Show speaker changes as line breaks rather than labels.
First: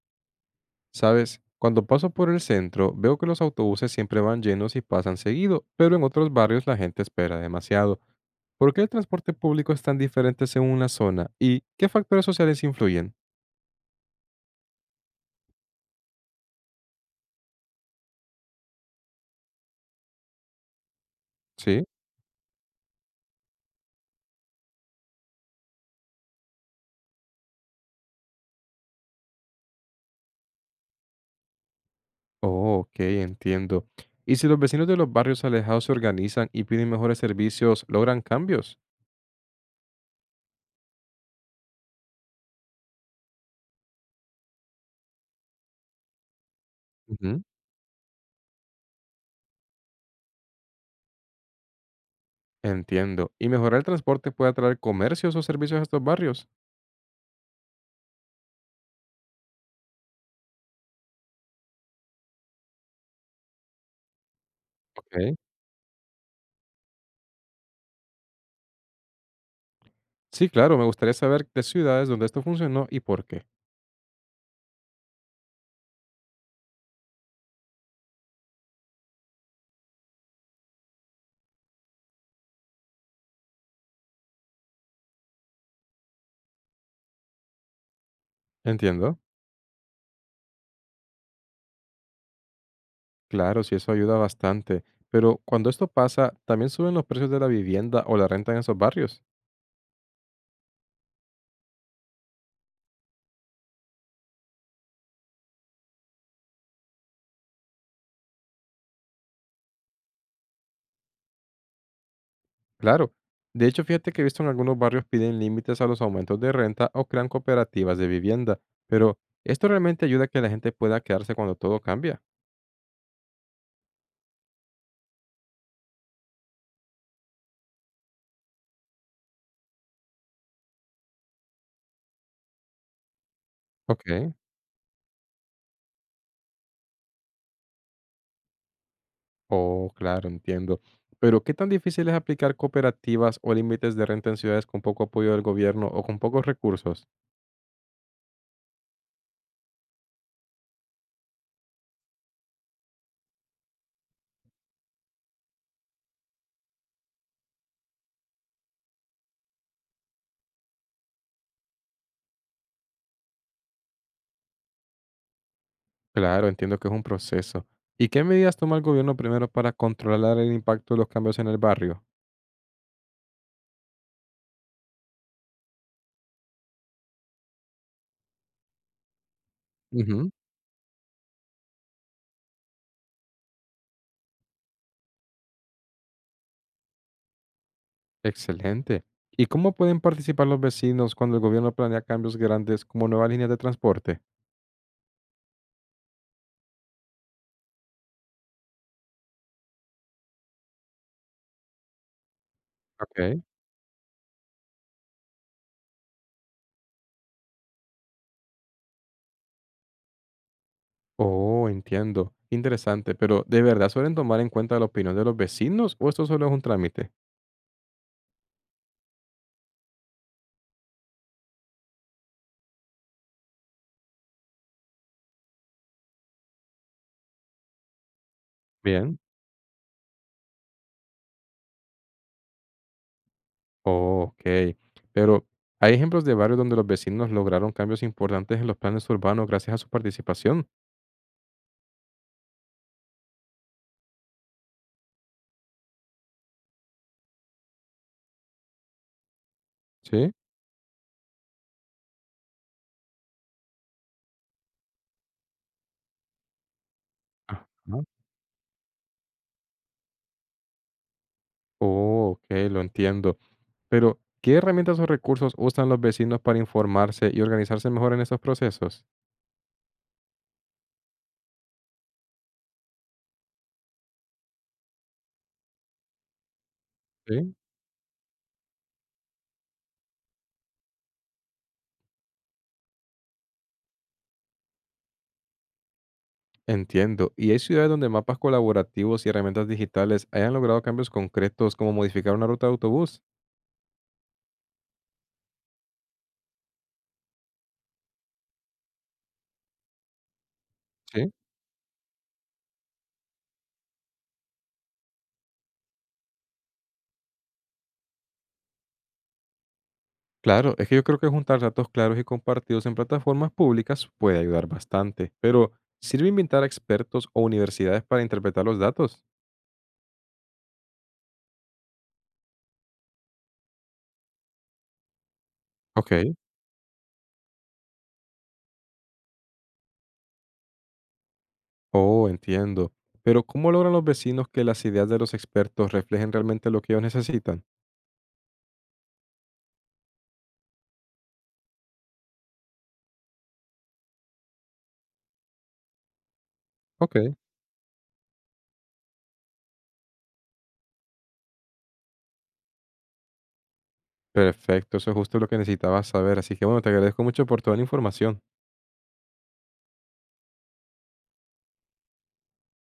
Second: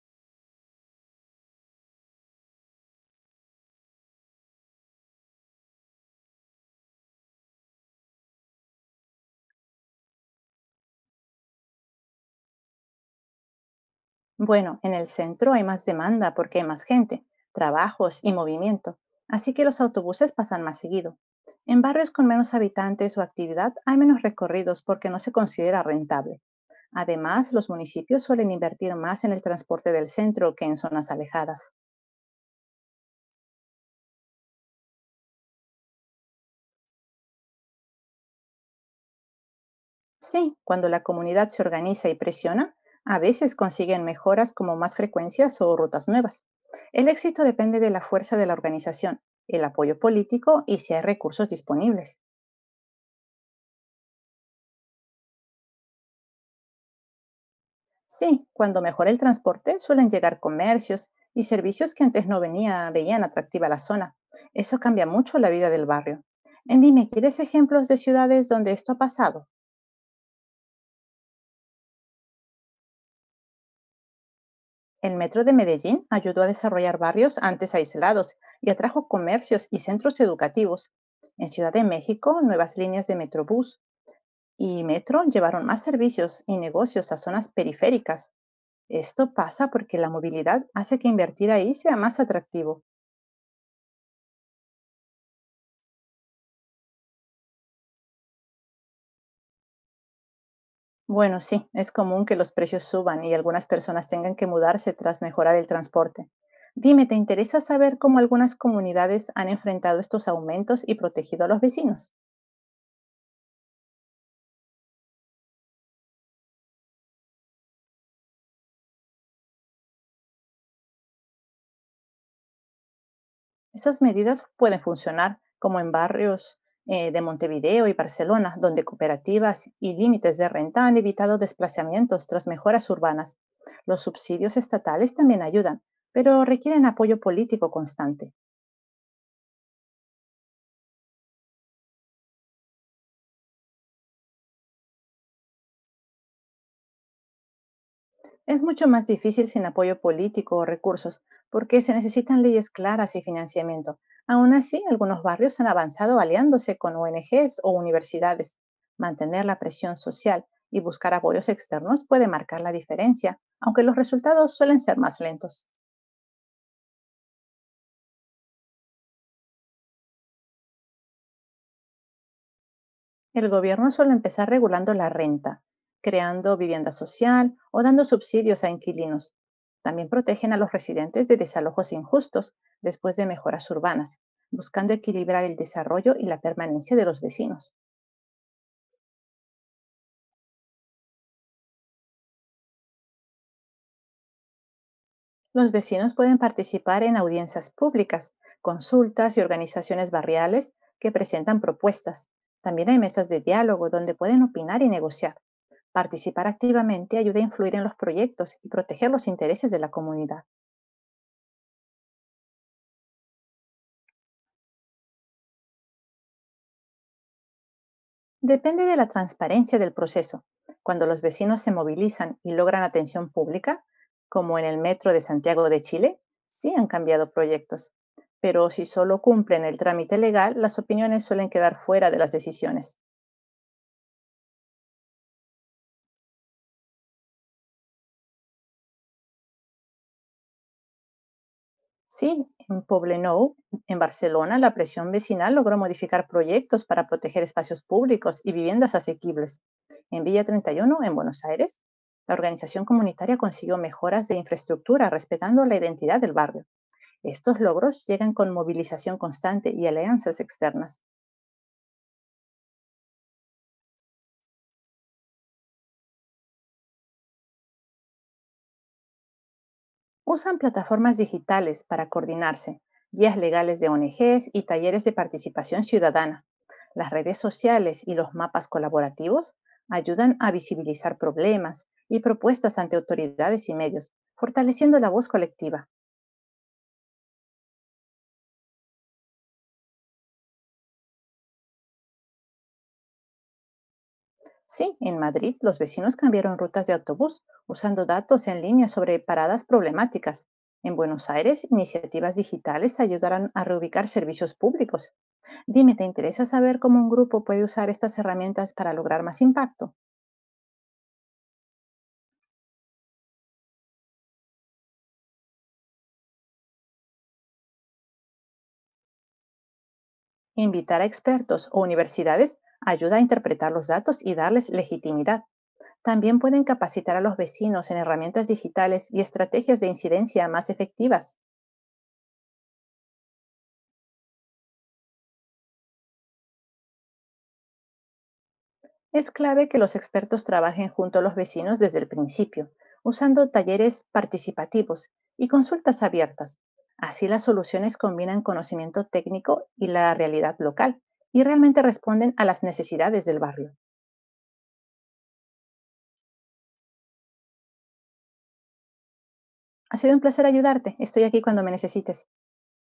¿Sabes? Cuando paso por el centro, veo que los autobuses siempre van llenos y pasan seguido, pero en otros barrios la gente espera demasiado. ¿Por qué el transporte público es tan diferente según la zona? ¿Y qué factores sociales influyen?
Bueno, en el centro hay más demanda porque hay más gente, trabajos y movimiento, así que los autobuses pasan más seguido. En
¿Sí?
barrios con menos habitantes o actividad hay menos recorridos porque no se considera rentable. Además, los municipios suelen invertir más en el transporte del centro que en zonas alejadas.
Oh, ok, entiendo. ¿Y si los vecinos de los barrios alejados se organizan y piden mejores servicios, logran cambios?
Sí, cuando la comunidad se organiza y presiona, a veces consiguen mejoras como más frecuencias o rutas nuevas. El
Ujú.
éxito depende de la fuerza de la organización, el apoyo político y si hay recursos disponibles.
Entiendo. ¿Y mejorar el transporte puede atraer comercios o servicios a estos barrios?
Sí, cuando mejora el transporte suelen llegar comercios y servicios que antes no veían atractiva la zona. Eso cambia
Ok.
mucho la vida del barrio. En dime, ¿quieres ejemplos de ciudades donde esto ha pasado?
Sí, claro, me gustaría saber de ciudades donde esto funcionó y por qué.
El metro de Medellín ayudó a desarrollar barrios antes aislados y atrajo comercios y centros educativos. En Ciudad de México, nuevas líneas de Metrobús y metro llevaron más servicios y negocios a zonas periféricas.
Entiendo.
Esto pasa porque la movilidad hace que invertir ahí sea más atractivo.
Claro, sí, eso ayuda bastante. Pero cuando esto pasa, también suben los precios de la vivienda o la renta en esos barrios.
Bueno, sí, es común que los precios suban y algunas personas tengan que mudarse tras mejorar el transporte. Dime, ¿te interesa saber cómo algunas comunidades han enfrentado estos aumentos y protegido a los vecinos?
Claro. De hecho, fíjate que he visto en algunos barrios piden límites a los aumentos de renta o crean cooperativas de vivienda. Pero esto realmente ayuda a que la gente pueda quedarse cuando todo cambia.
Esas medidas pueden funcionar, como en barrios de Montevideo y Barcelona, donde cooperativas y límites de renta han evitado desplazamientos tras mejoras urbanas. Los
Ok.
subsidios estatales también ayudan, pero requieren apoyo político constante.
Oh, claro, entiendo. Pero ¿qué tan difícil es aplicar cooperativas o límites de renta en ciudades con poco apoyo del gobierno o con pocos recursos?
Es mucho más difícil sin apoyo político o recursos, porque se necesitan leyes claras y financiamiento. Aún así, algunos barrios han avanzado aliándose con ONGs o universidades. Mantener la presión social y buscar apoyos externos puede marcar la diferencia, aunque los resultados suelen ser más lentos.
Claro, entiendo que es un proceso. ¿Y qué medidas toma el gobierno primero para controlar el impacto de los cambios en el barrio?
El gobierno suele empezar regulando la renta, creando vivienda social o dando subsidios a inquilinos. También
Ujú.
protegen a los residentes de desalojos injustos después de mejoras urbanas, buscando equilibrar el desarrollo y la permanencia de los vecinos.
Excelente. ¿Y cómo pueden participar los vecinos cuando el gobierno planea cambios grandes como nuevas líneas de transporte?
Los vecinos pueden participar en audiencias públicas, consultas y organizaciones barriales que presentan propuestas. También hay mesas de
Ok.
diálogo donde pueden opinar y negociar. Participar activamente ayuda a influir en los proyectos y proteger los intereses de la comunidad.
Oh, entiendo. Interesante, pero ¿de verdad suelen tomar en cuenta la opinión de los vecinos o esto solo es un trámite?
Depende de la transparencia del proceso. Cuando los vecinos se movilizan y logran atención pública, como en el metro de Santiago de Chile, sí han cambiado proyectos. Pero si
Bien.
solo cumplen el trámite legal, las opiniones suelen quedar fuera de las decisiones.
Oh, ok. Pero ¿hay ejemplos de barrios donde los vecinos lograron cambios importantes en los planes urbanos gracias a su participación?
Sí, en Poblenou, en Barcelona, la presión vecinal logró modificar proyectos para proteger espacios públicos y viviendas asequibles. En
Sí.
Villa 31, en Buenos Aires, la organización comunitaria consiguió mejoras de infraestructura respetando la identidad del barrio. Estos
Ajá.
logros llegan con movilización constante y alianzas externas.
Oh, ok, lo entiendo. Pero, ¿qué herramientas o recursos usan los vecinos para informarse y organizarse mejor en estos procesos?
Usan plataformas digitales para coordinarse, guías legales de ONGs y talleres de participación ciudadana. Las redes
Sí.
sociales y los mapas colaborativos ayudan a visibilizar problemas y propuestas ante autoridades y medios, fortaleciendo la voz colectiva.
Entiendo. ¿Y hay ciudades donde mapas colaborativos y herramientas digitales hayan logrado cambios concretos como modificar una ruta de autobús?
Sí, en Madrid los vecinos cambiaron rutas de autobús usando datos en línea sobre paradas problemáticas. En Buenos
Sí.
Aires, iniciativas digitales ayudarán a reubicar servicios públicos. Dime, ¿te interesa saber cómo un grupo puede usar estas herramientas para lograr más impacto?
Claro, es que yo creo que juntar datos claros y compartidos en plataformas públicas puede ayudar bastante. Pero, ¿sirve invitar a expertos o universidades para interpretar los datos?
Invitar a expertos o universidades ayuda a interpretar los datos y darles legitimidad.
Ok.
También pueden capacitar a los vecinos en herramientas digitales y estrategias de incidencia más efectivas.
Oh, entiendo. Pero ¿cómo logran los vecinos que las ideas de los expertos reflejen realmente lo que ellos necesitan?
Es clave que los expertos trabajen junto a los vecinos desde el principio, usando talleres participativos y consultas abiertas.
Ok,
Así las soluciones combinan conocimiento técnico y la realidad local y realmente responden a las necesidades del barrio.
perfecto, eso es justo lo que necesitaba saber. Así que bueno, te agradezco mucho por toda la información.
Ha sido un placer ayudarte. Estoy aquí cuando me necesites.